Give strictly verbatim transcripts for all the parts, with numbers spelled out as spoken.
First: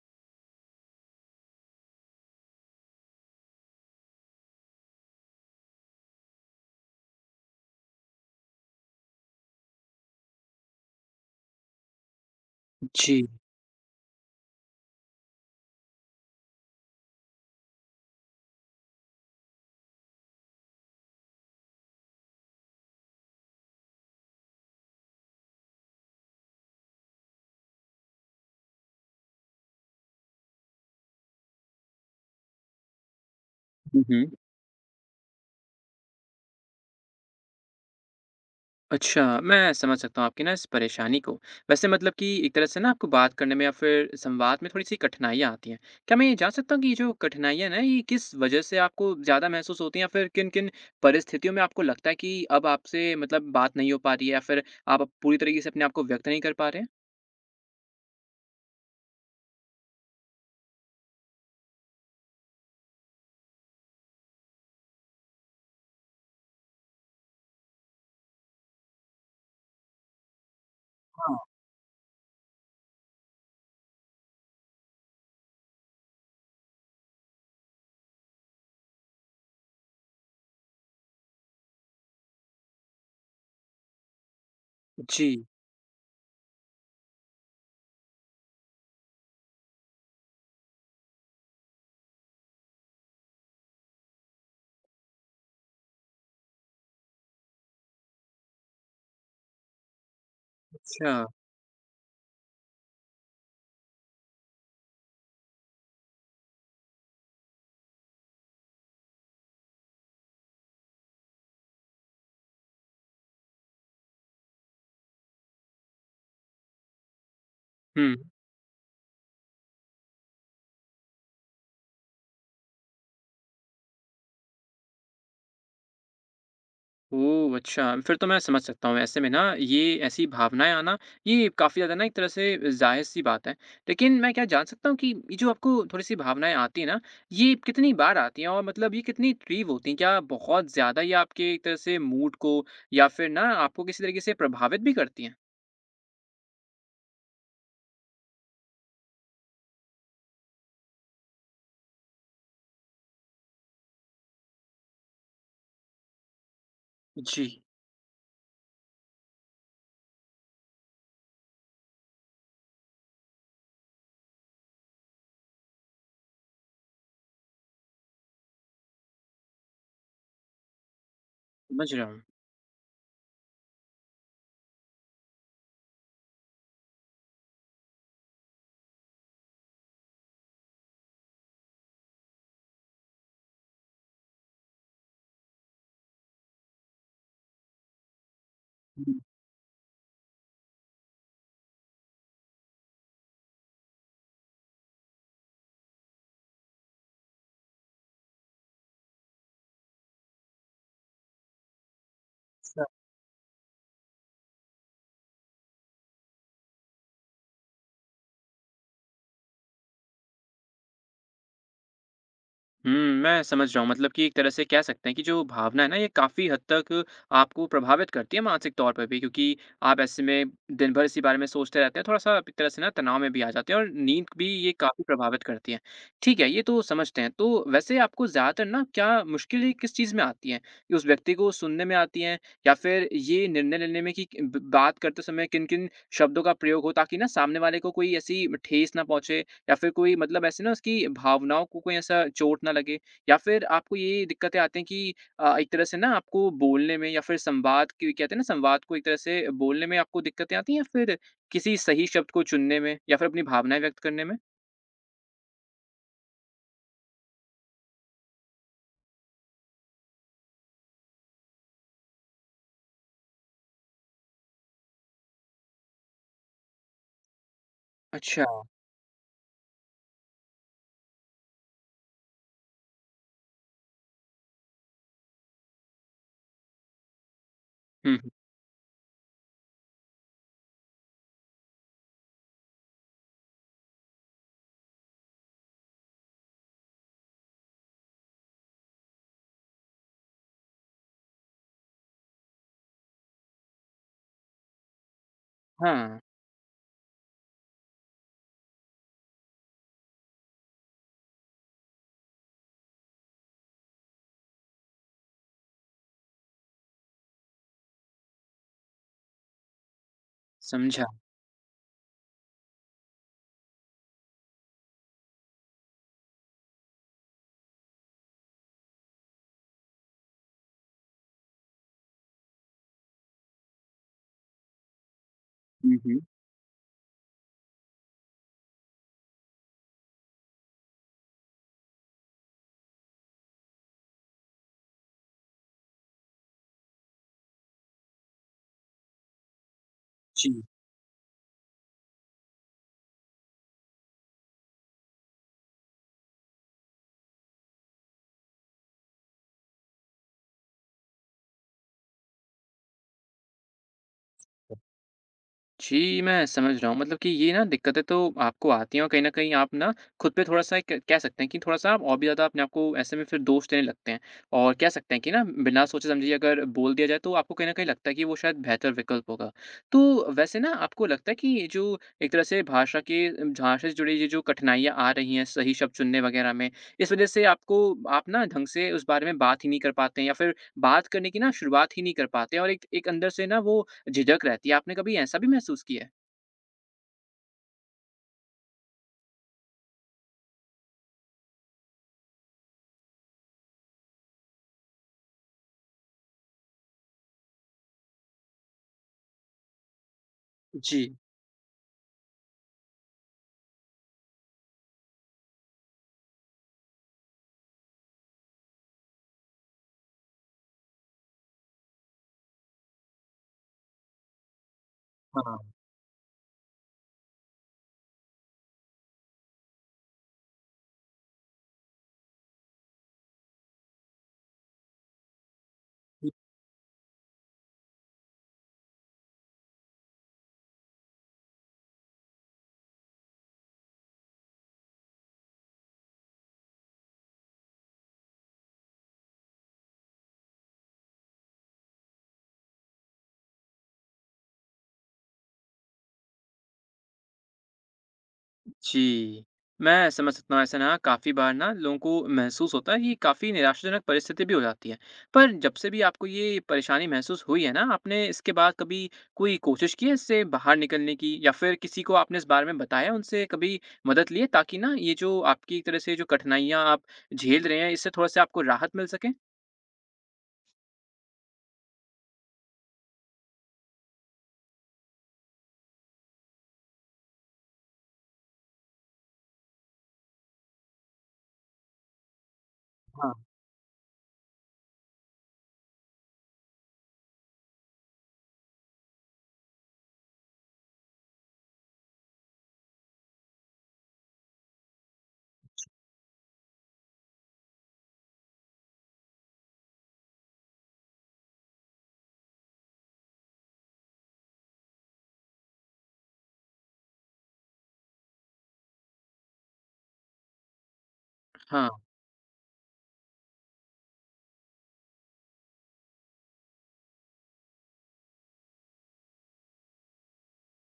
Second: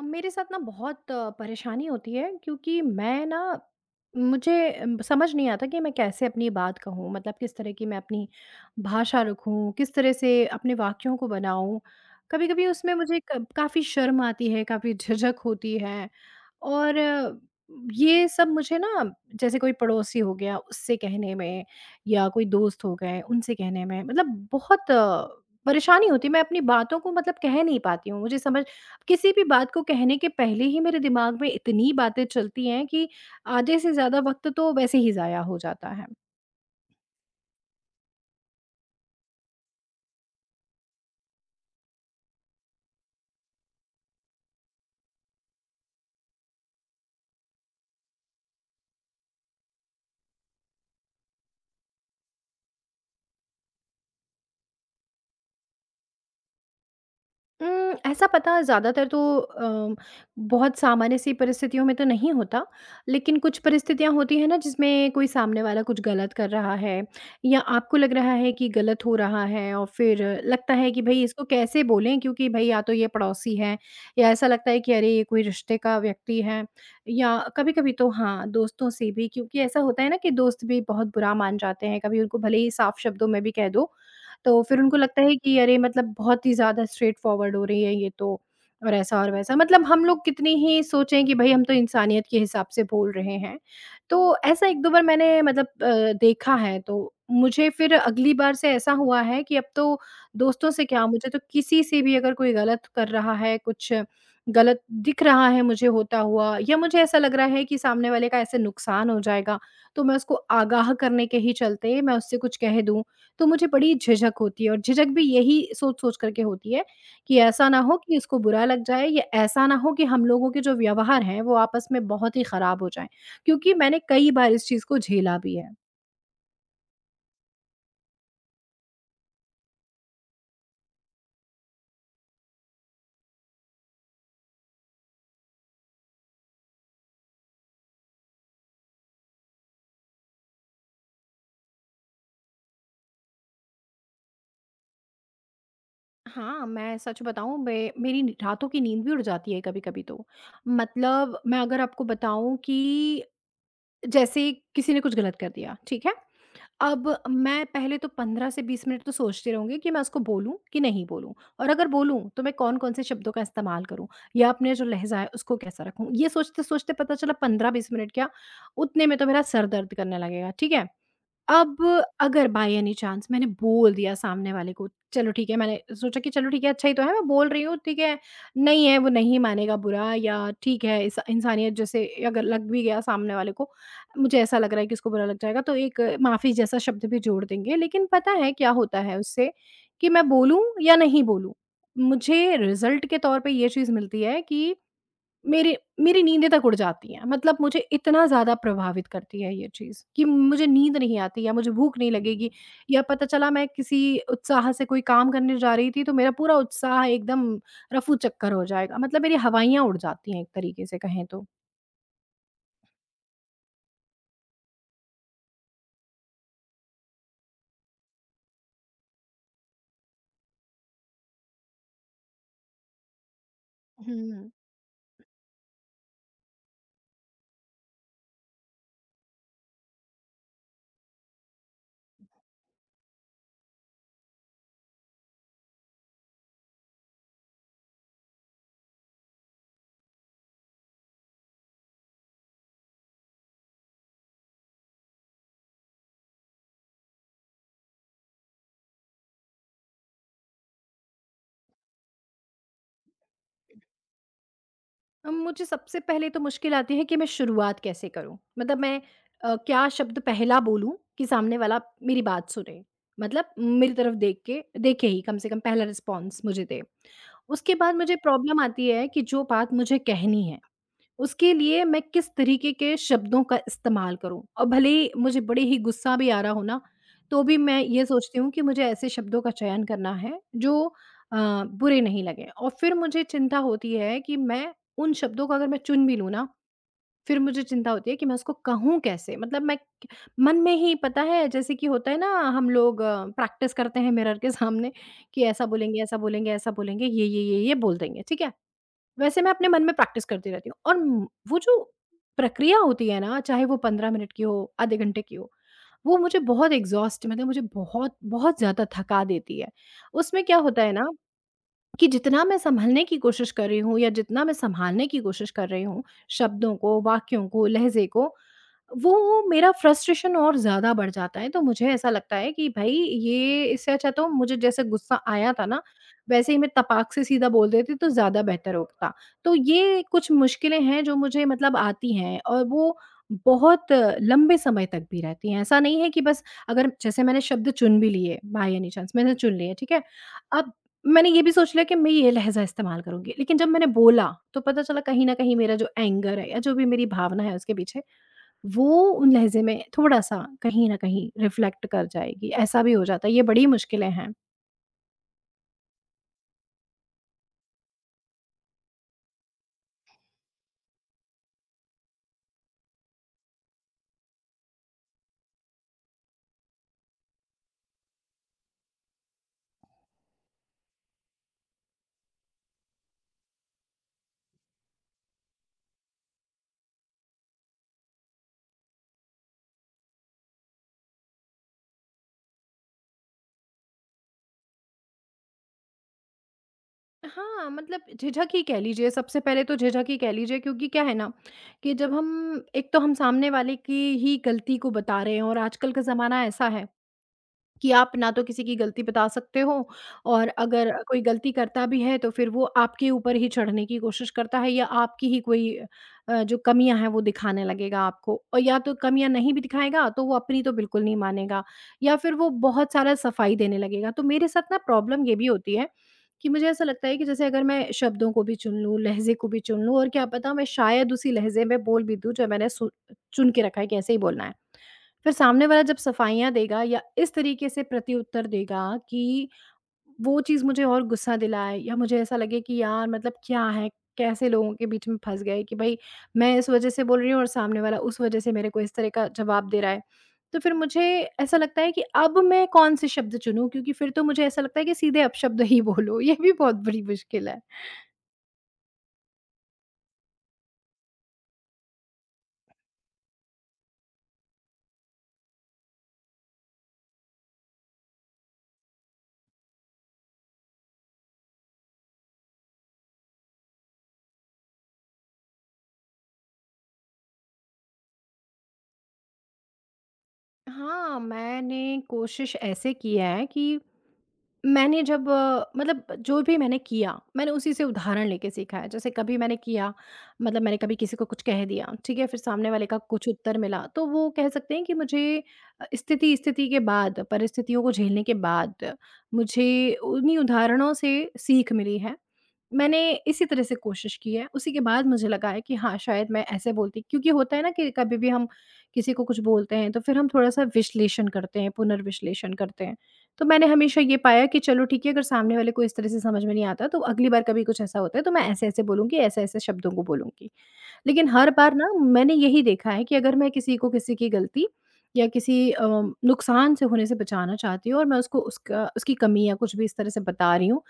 अब मेरे साथ ना बहुत अ, परेशानी होती है क्योंकि मैं ना मुझे अम, समझ नहीं आता कि मैं कैसे अपनी बात कहूँ मतलब किस तरह की मैं अपनी भाषा रखूँ किस तरह से अपने वाक्यों को बनाऊँ। कभी कभी उसमें मुझे जी। क- काफ़ी शर्म आती है, काफ़ी झिझक होती है। और अ, ये सब मुझे ना, जैसे कोई पड़ोसी हो गया उससे कहने में या कोई दोस्त हो गए उनसे कहने में, मतलब बहुत अ, परेशानी होती है। मैं अपनी बातों को मतलब कह नहीं पाती हूँ। मुझे समझ, किसी भी बात को कहने के पहले ही मेरे दिमाग में इतनी बातें चलती हैं कि आधे से हुँ, ज़्यादा हुँ। वक़्त तो वैसे ही ज़ाया हो जाता है। अच्छा, मैं समझ सकता हूँ आपकी ना इस परेशानी को। वैसे मतलब कि एक तरह से ना आपको बात करने में या फिर संवाद में थोड़ी-सी कठिनाइयाँ आती हैं। क्या मैं ये जान सकता हूँ कि ये जो कठिनाइयाँ ना ये किस वजह से आपको ज़्यादा महसूस होती हैं या फिर किन-किन परिस्थितियों में आपको लगता है कि अब आपसे मतलब बात नहीं हो पा रही है या फिर आप अब पूरी तरीके से अपने आप को व्यक्त नहीं कर पा रहे हैं? उम, ऐसा पता ज़्यादातर तो अ, बहुत सामान्य सी परिस्थितियों में तो नहीं होता, लेकिन कुछ परिस्थितियाँ होती हैं ना जिसमें कोई सामने वाला कुछ गलत कर रहा है या आपको लग रहा है कि गलत हो रहा है, और फिर लगता है कि भई हाँ। इसको कैसे बोलें क्योंकि भई या तो ये पड़ोसी है या ऐसा लगता है कि अरे ये कोई रिश्ते का व्यक्ति है, या कभी-कभी तो हाँ, दोस्तों से भी, क्योंकि ऐसा होता है ना कि दोस्त भी बहुत बुरा मान जाते हैं, कभी उनको भले ही साफ शब्दों में भी कह दो, तो फिर उनको लगता है जी, कि अरे मतलब बहुत ही ज़्यादा स्ट्रेट फॉरवर्ड हो रही है ये तो, और ऐसा और वैसा। मतलब हम लोग कितनी ही सोचें कि भई हम तो इंसानियत के हिसाब से बोल रहे हैं। तो ऐसा एक दो बार मैंने मतलब अ, देखा है, तो मुझे फिर अगली बार से ऐसा हुआ है कि अब तो दोस्तों से क्या, अच्छा। मुझे तो किसी से भी अगर कोई गलत कर रहा है, कुछ गलत दिख रहा है मुझे होता हुआ, या मुझे ऐसा लग रहा है कि सामने वाले का ऐसे नुकसान हो जाएगा, तो मैं उसको आगाह करने के ही चलते मैं उससे कुछ कह दूँ, तो मुझे बड़ी झिझक होती है। और झिझक भी यही सोच-सोच करके होती है कि ऐसा ना हो हुँ। कि इसको बुरा लग जाए, या ऐसा ना हो कि हम लोगों के जो व्यवहार हैं, वो आपस में बहुत ही खराब हो जाएँ। क्योंकि मैंने कई बार इस चीज़ को झेला भी है। ओह! अच्छा, फिर तो मैं समझ सकता हूँ। ऐसे में ना ये ऐसी भावनाएँ आना ये काफ़ी ज़्यादा ना एक तरह से ज़ाहिर-सी बात है। लेकिन मैं क्या जान सकता हूँ कि ये जो आपको थोड़ी-सी भावनाएँ आती हैं ना, ये कितनी बार आती हैं और मतलब ये कितनी तीव्र होती हैं? क्या बहुत ज़्यादा ये आपके एक तरह से मूड को या फिर ना आपको किसी तरीके से प्रभावित भी करती हैं? हाँ, मैं सच बताऊँ, मैं मेरी नि रातों की नींद भी उड़ जाती है कभी-कभी तो। मतलब मैं अगर आपको बताऊँ कि जैसे किसी ने कुछ गलत कर दिया, ठीक है? अब जी, मैं पहले तो पंद्रह से बीस मिनट तो सोचती रहूँगी कि मैं उसको बोलूँ कि नहीं बोलूँ, और अगर बोलूँ तो मैं कौन-कौन से शब्दों का इस्तेमाल करूँ या अपने जो लहज़ा है उसको कैसा रखूँ। ये सोचते-सोचते पता चला पंद्रह बीस मिनट क्या, उतने में तो मेरा सर दर्द करने लगेगा, ठीक है? अब समझ रहा हूँ। अगर बाय एनी चांस मैंने बोल दिया सामने वाले को, चलो ठीक है, मैंने सोचा कि चलो ठीक है, अच्छा ही तो है, मैं बोल रही हूँ, ठीक है, नहीं है, वो नहीं मानेगा बुरा, या ठीक है, इस इंसानियत जैसे अगर लग भी गया सामने वाले को, मुझे ऐसा लग रहा है कि इसको बुरा लग जाएगा, तो एक माफ़ी जैसा शब्द भी जोड़ देंगे। लेकिन पता है क्या होता हुँ। है उससे, कि मैं बोलूँ या नहीं बोलूँ, मुझे रिज़ल्ट के तौर पे ये चीज़ मिलती है कि मेरी मेरी नींदें तक उड़ जाती हैं। मतलब मुझे इतना ज़्यादा प्रभावित करती है ये चीज़ कि मुझे नींद नहीं आती, या मुझे भूख नहीं लगेगी, स या पता चला मैं किसी उत्साह से कोई काम करने जा रही थी, तो मेरा पूरा उत्साह एकदम रफूचक्कर हो जाएगा। मतलब मेरी हवाइयाँ उड़ जाती हैं एक तरीके से कहें तो। हुँ, मैं समझ रहा हूँ मतलब कि एक तरह से कह सकते हैं कि जो भावना है ना ये काफ़ी हद तक आपको प्रभावित करती है मानसिक तौर पे भी, क्योंकि आप ऐसे में दिन भर इसी बारे में सोचते रहते हैं, थोड़ा-सा एक तरह से ना तनाव में भी आ जाते हैं और नींद भी हुँ। ये काफ़ी प्रभावित करती है। ठीक है, ये तो समझते हैं। तो वैसे आपको ज़्यादातर ना क्या मुश्किलें किस चीज़ में आती हैं? कि उस व्यक्ति को सुनने में आती हैं या फिर ये निर्णय लेने में कि ब बात करते समय किन-किन शब्दों का प्रयोग हो ताकि ना सामने वाले को कोई ऐसी ठेस ना पहुँचे, या फिर कोई मतलब ऐसे ना उसकी भावनाओं को कोई ऐसा चोट ना लगे, या फिर आपको ये दिक्कतें आती हैं कि अ, एक तरह से ना आपको बोलने में या फिर संवाद की, कहते हैं ना, संवाद को एक तरह से बोलने में आपको दिक्कतें आती हैं, या फिर किसी सही शब्द को चुनने में या फिर अपनी भावनाएँ व्यक्त करने में? अ, मुझे सबसे पहले तो मुश्किल आती है कि मैं शुरुआत कैसे करूँ? मतलब मैं अ, क्या शब्द पहला बोलूँ कि सामने वाला मेरी बात सुने? मतलब मेरी तरफ देख के, देखे ही कम से कम पहला रिस्पॉन्स मुझे दे। उसके बाद मुझे अच्छा। प्रॉब्लम आती है कि जो बात मुझे कहनी है उसके लिए मैं किस तरीके के शब्दों का इस्तेमाल करूँ, और भले ही मुझे बड़े ही गुस्सा भी आ रहा हो ना, तो भी मैं ये हुँ, हुँ। सोचती हूँ कि मुझे ऐसे शब्दों का चयन करना है जो अ, बुरे नहीं लगें। और फिर मुझे चिंता होती है कि मैं उन शब्दों को अगर मैं चुन भी लूँ ना, फिर मुझे चिंता होती है कि मैं उसको कहूँ कैसे? मतलब मैं मन में ही, पता है जैसे कि होता है ना, हम लोग प्रैक्टिस करते हैं मिरर के सामने कि ऐसा बोलेंगे, ऐसा हाँ, बोलेंगे, ऐसा बोलेंगे, ये, ये, ये, ये बोल देंगे, ठीक है? वैसे मैं अपने मन में प्रैक्टिस करती रहती हूँ, और म वो जो प्रक्रिया होती है ना, चाहे वो पंद्रह मिनट की हो, आधे घंटे की हो, वो मुझे बहुत एग्ज़ॉस्ट, मतलब मुझे बहुत, बहुत ज़्यादा थका देती है। उसमें क्या होता है समझा। ना कि जितना मैं सँभालने की कोशिश कर रही हूँ या जितना मैं सँभालने की कोशिश कर रही हूँ, शब्दों को, वाक्यों को, लहज़े को, वो मेरा फ्रस्ट्रेशन और ज़्यादा बढ़ जाता है। तो मुझे ऐसा लगता है कि भई ये, इससे अच्छा तो मुझे जैसे गुस्सा आया था ना, हुँ, हुँ। वैसे ही मैं तपाक से सीधा बोल देती तो ज़्यादा बेहतर होता। तो ये कुछ मुश्किलें हैं जो मुझे मतलब आती हैं, और वो बहुत लंबे समय तक भी रहती हैं। ऐसा नहीं है कि बस, अगर जैसे मैंने शब्द चुन भी लिए, बाय एनी चांस मैंने चुन लिए, ठीक है? जी। अब मैंने ये भी सोच लिया कि मैं ये लहज़ा इस्तेमाल करूँगी, लेकिन जब मैंने बोला, तो पता चला कहीं न कहीं मेरा जो एंगर है या जो भी मेरी भावना है उसके पीछे, वो उन लहज़े में थोड़ा-सा कहीं न कहीं रिफ्लेक्ट कर जाएगी, ऐसा भी हो जाता है, ये बड़ी मुश्किलें हैं। जी, मैं समझ रहा हूँ। मतलब कि ये ना दिक्कतें तो आपको आती हैं और कहीं न कहीं आप ना खुद पे थोड़ा-सा, एक कह सकते हैं कि थोड़ा-सा आप और भी ज़्यादा अपने आप को ऐसे में फिर दोष देने लगते हैं। और कह सकते हैं कि ना, बिना सोचे-समझे अगर बोल दिया जाए, तो आपको कहीं न कहीं लगता है कि वो शायद बेहतर विकल्प होगा। तो वैसे ना आपको लगता है कि ये जो एक तरह से भाषा के भाषा से जुड़ी ये जो कठिनाइयाँ आ रही हैं सही शब्द चुनने वग़ैरह में, इस वज़ह से आपको, आप ना ढंग से उस बारे में बात ही नहीं कर पाते हैं या फिर बात करने की ना शुरुआत ही नहीं कर पाते हैं, और एक एक अंदर से ना वो झिझक रहती है, आपने कभी ऐसा भी महसूस किया है? हाँ, मतलब झिझक ही कह लीजिए, सबसे पहले तो झिझक ही कह लीजिए, क्योंकि क्या है ना, कि जब हम, एक तो हम सामने वाले की ही गलती को बता रहे हैं, और आजकल का ज़माना ऐसा है कि आप ना तो किसी की गलती बता सकते हो, और अगर जी। कोई गलती करता भी है तो फिर वो आपके ऊपर ही चढ़ने की कोशिश करता है या आपकी ही कोई अ, जो कमियां हैं वो दिखाने लगेगा आपको, और या तो कमियां नहीं भी दिखाएगा तो वो अपनी तो बिल्कुल नहीं मानेगा, या फिर वो बहुत सारा सफाई देने लगेगा। तो मेरे साथ ना प्रॉब्लम ये भी हाँ, होती है कि मुझे ऐसा लगता है कि जैसे अगर मैं शब्दों को भी चुन लूँ, लहजे को भी चुन लूँ, और क्या पता मैं शायद उसी लहजे में बोल भी दूँ जो मैंने सु- चुन के रखा है कि ऐसे ही बोलना है, फिर सामने वाला जब सफाइयाँ देगा या इस तरीके से प्रत्युत्तर देगा कि वो चीज़ मुझे और गुस्सा दिलाए, या मुझे ऐसा लगे कि यार मतलब क्या है, कैसे लोगों के बीच में फँस गए कि भई मैं इस वज़ह से बोल रही हूँ और सामने वाला उस वज़ह से मेरे को इस तरह का जवाब दे रहा है। तो फिर मुझे ऐसा लगता है कि अब मैं कौन-से शब्द चुनूँ, क्योंकि फिर तो मुझे ऐसा लगता है कि सीधे अपशब्द ही बोलो, ये भी बहुत बड़ी मुश्किल है। जी। मैं समझ सकता हूँ, ऐसा ना काफ़ी बार ना लोगों को महसूस होता है कि काफ़ी निराशाजनक परिस्थिति भी हो जाती है। पर जब से भी आपको ये परेशानी महसूस हुई है ना, आपने इसके बाद कभी कोई कोशिश की है इससे बाहर निकलने की या फिर किसी को आपने इस बारे में बताया, उनसे कभी मदद ली है, ताकि ना ये जो आपकी एक तरह से जो कठिनाइयाँ आप झेल रहे हैं इससे थोड़ा-सा आपको राहत मिल सके? हाँ, मैंने कोशिश ऐसे की है कि मैंने जब अ, मतलब जो भी मैंने किया, मैंने उसी से उदाहरण लेके सीखा है। जैसे कभी मैंने किया, मतलब मैंने कभी किसी को कुछ कह दिया, ठीक है? फिर सामने वाले का कुछ हाँ। उत्तर मिला, तो वो कह सकते हैं कि मुझे अ, स्थिति स्थिति के बाद, परिस्थितियों को झेलने के बाद मुझे उन्हीं उदाहरणों से सीख मिली है। मैंने इसी तरह से कोशिश की है, उसी के बाद मुझे लगा है कि हाँ, शायद मैं ऐसे बोलती, क्योंकि होता है ना कि कभी भी हम किसी को कुछ बोलते हैं, तो फिर हम थोड़ा-सा विश्लेषण करते हैं, पुनर्विश्लेषण करते हैं। तो मैंने हमेशा ये पाया कि चलो ठीक है, अगर सामने वाले को इस तरह से समझ में नहीं आता, तो अगली बार कभी कुछ ऐसा होता है, तो मैं ऐसे-ऐसे बोलूँगी, ऐसे-ऐसे शब्दों को बोलूँगी। लेकिन हर बार ना मैंने यही देखा है कि अगर मैं किसी को किसी की गलती या किसी अ, नुकसान से होने से बचाना चाहती हूँ और मैं उसको उसका, उसकी कमी या कुछ भी इस तरह से बता रही हूँ,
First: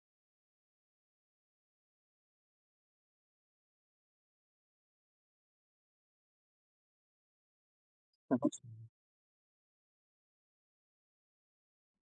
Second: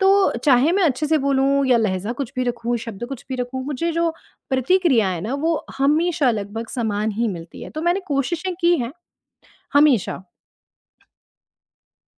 तो चाहे मैं अच्छे से बोलूँ या लहज़ा कुछ भी रखूँ, शब्द कुछ भी रखूँ, मुझे जो प्रतिक्रिया है ना, वो हमेशा लगभग समान ही मिलती है। तो मैंने हाँ। कोशिशें की हैं, हमेशा।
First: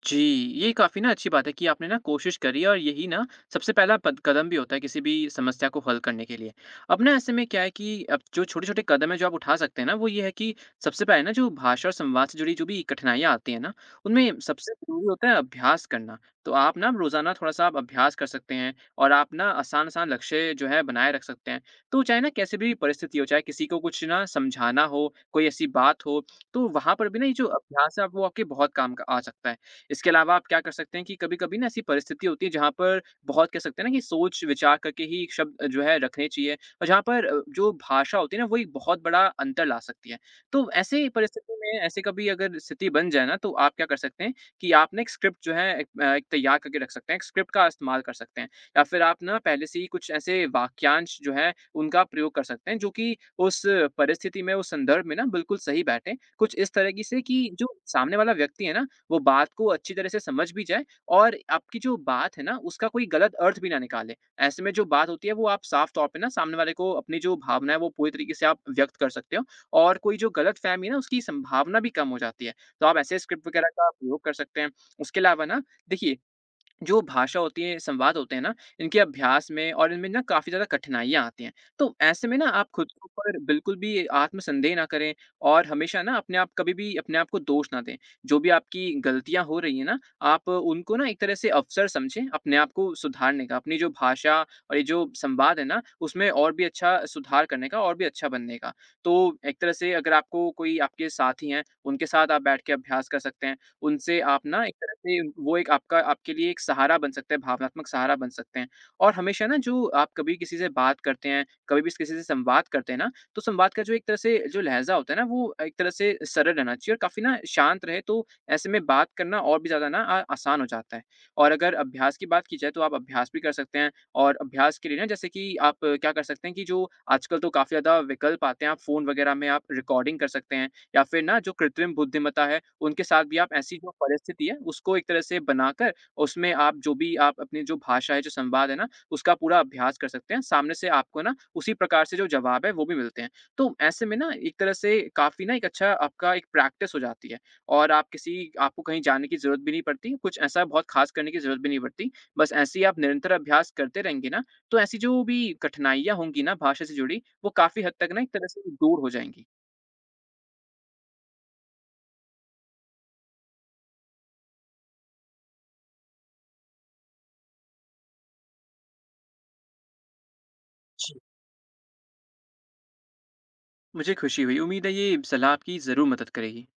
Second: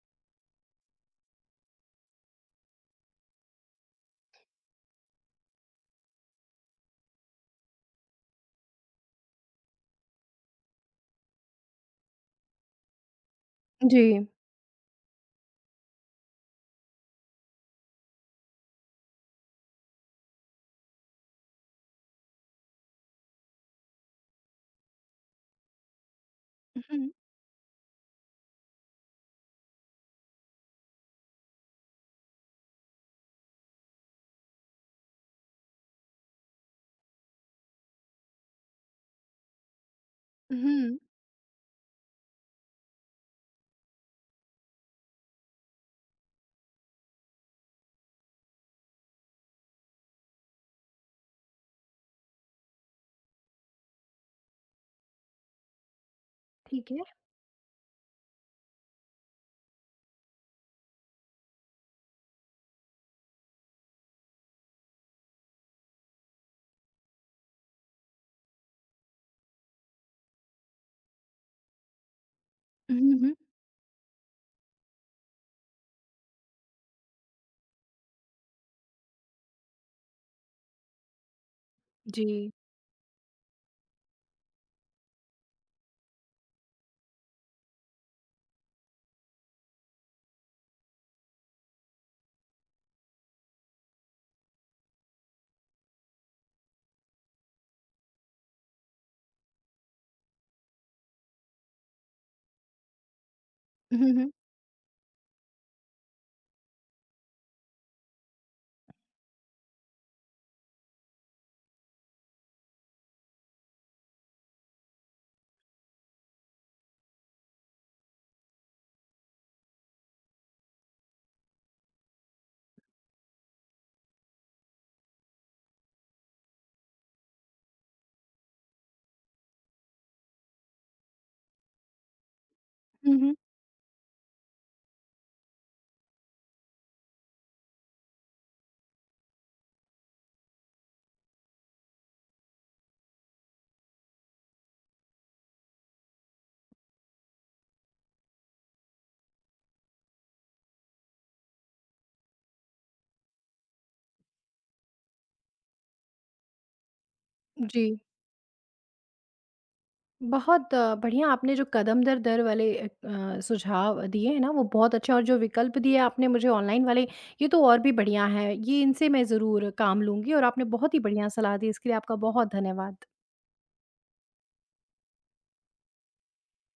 जी, ये काफ़ी ना अच्छी बात है कि आपने ना कोशिश करी, और यही ना सबसे पहला पद कदम भी होता है किसी भी समस्या को हल करने के लिए। अब ना ऐसे में क्या है कि अब जो छोटे-छोटे कदम हैं जो आप उठा सकते हैं ना, वो ये है कि सबसे पहले ना जो भाषा और संवाद से जुड़ी जो भी कठिनाइयाँ आती हैं ना, जी। उनमें सबसे ज़रूरी होता है अभ्यास करना। तो आप ना रोज़ाना थोड़ा-सा आप अभ्यास कर सकते हैं, और आप ना आसान-आसान लक्ष्य जो है बनाए रख सकते हैं। तो चाहे ना कैसी भी परिस्थिति हो, चाहे किसी को कुछ ना समझाना हो, कोई ऐसी बात हो, तो वहाँ पर हुँ, भी ना ये जो अभ्यास है आप- वो आपके बहुत काम का आ सकता है। इसके अलावा आप क्या कर सकते हैं कि कभी-कभी ना ऐसी परिस्थिति होती है जहाँ पर बहुत, कह सकते हैं ना, कि सोच-विचार करके ही शब्द जो है रखने चाहिए, और जहाँ पर अ, जो भाषा होती है ना वो एक बहुत बड़ा अंतर ला सकती है। तो हुँ। ऐसी परिस्थिति में, ऐसे कभी अगर स्थिति बन जाए ना, तो आप क्या कर सकते हैं कि आप ना एक स्क्रिप्ट जो है एक अ, एक तैयार करके रख सकते हैं, एक स्क्रिप्ट का इस्तेमाल कर सकते हैं, या फिर आप ना पहले से ही कुछ ऐसे वाक्यांश जो हैं उनका प्रयोग कर सकते हैं, जो कि उस परिस्थिति में, उस संदर्भ में ना बिल्कुल सही बैठे। कुछ इस ठीक है। तरीके से कि जो सामने वाला व्यक्ति है ना, वो बात को अच्छी तरह से समझ भी जाए और आपकी जो बात है ना, उसका कोई गलत अर्थ भी ना निकाले। ऐसे में जो बात होती है, वो आप साफ तौर पे ना सामने वाले को अपनी जो भावना है, वो पूरी तरीके से आप व्यक्त कर सकते हो, और कोई जो गलतफ़हमी है ना, उसकी संभावना भी कम हो जाती है। तो आप हुँ, ऐसे हुँ। स्क्रिप्ट वगैरह का प्रयोग कर सकते हैं। उसके अलावा ना, देखिए, जो भाषा होती है, संवाद होते हैं ना, इनके अभ्यास में और इनमें ना काफ़ी ज़्यादा कठिनाइयाँ आती हैं। तो ऐसे में ना जी। आप खुद के ऊपर बिल्कुल भी आत्मसंदेह ना करें, और हमेशा ना अपने आप, कभी भी अपने आप को दोष ना दें। जो भी आपकी गलतियाँ हो रही हैं ना, आप उनको ना एक तरह से अवसर समझें अपने आप को सुधारने का, अपनी जो भाषा और ये जो संवाद है ना, उसमें और भी अच्छा सुधार करने का, और भी अच्छा बनने का। तो एक तरह से अगर आपको कोई आपके साथी हैं, उनके साथ आप बैठ के अभ्यास कर सकते हैं। हुँ, उनसे हुँ। आप ना एक तरह से, वो एक आपका, आपके लिए एक सहारा बन सकता है, भावनात्मक सहारा बन सकते हैं। और हमेशा ना, जो आप कभी किसी से बात करते हैं, कभी भी किसी से संवाद करते हैं ना, तो संवाद का जो एक तरह से जो लहज़ा होता है ना, वो एक तरह से सरल रहना चाहिए और काफ़ी ना शांत रहे, तो ऐसे में बात करना और भी ज़्यादा ना आ आसान हो जाता है। और अगर अभ्यास की बात की जाए, तो आप अभ्यास भी कर सकते हैं, और अभ्यास के लिए ना, जैसे कि आप क्या कर सकते हैं कि जो आजकल तो काफ़ी ज़्यादा विकल्प आते हैं, आप फ़ोन वगैरह में आप रिकॉर्डिंग कर सकते हैं, या फिर ना जो कृत्रिम बुद्धिमत्ता है, उनके हुँ, साथ हुँ। भी आप ऐसी जो परिस्थिति है, उसको एक तरह से बनाकर उसमें आप जो भी, आप अपनी जो भाषा है, जो संवाद है ना, उसका पूरा अभ्यास कर सकते हैं। सामने से आपको ना उसी प्रकार से जो जवाब है, वो भी मिलते हैं। तो ऐसे में ना एक तरह से काफ़ी ना एक अच्छा आपका एक प्रैक्टिस हो जाती है, और आप किसी, आपको कहीं जाने की ज़रूरत भी नहीं पड़ती, कुछ ऐसा बहुत ख़ास करने की ज़रूरत भी नहीं पड़ती। बस ऐसे ही आप निरंतर अभ्यास करते रहेंगे ना, तो ऐसी जो भी कठिनाइयाँ होंगी ना भाषा से जुड़ी, वो काफ़ी जी। हद तक ना एक तरह से दूर हो जाएँगी। बहुत अ, बढ़िया आपने जो कदम दर दर वाले अ अ, सुझाव दिए हैं ना, वो बहुत अच्छे, और जो विकल्प दिए आपने मुझे ऑनलाइन वाले, ये तो और भी बढ़िया हैं। ये, इनसे मैं ज़रूर काम लूँगी, और आपने बहुत ही बढ़िया सलाह दी, इसके लिए आपका बहुत धन्यवाद। मुझे खुशी हुई। उम्मीद है ये सलाह आपकी ज़रूर मदद करेगी।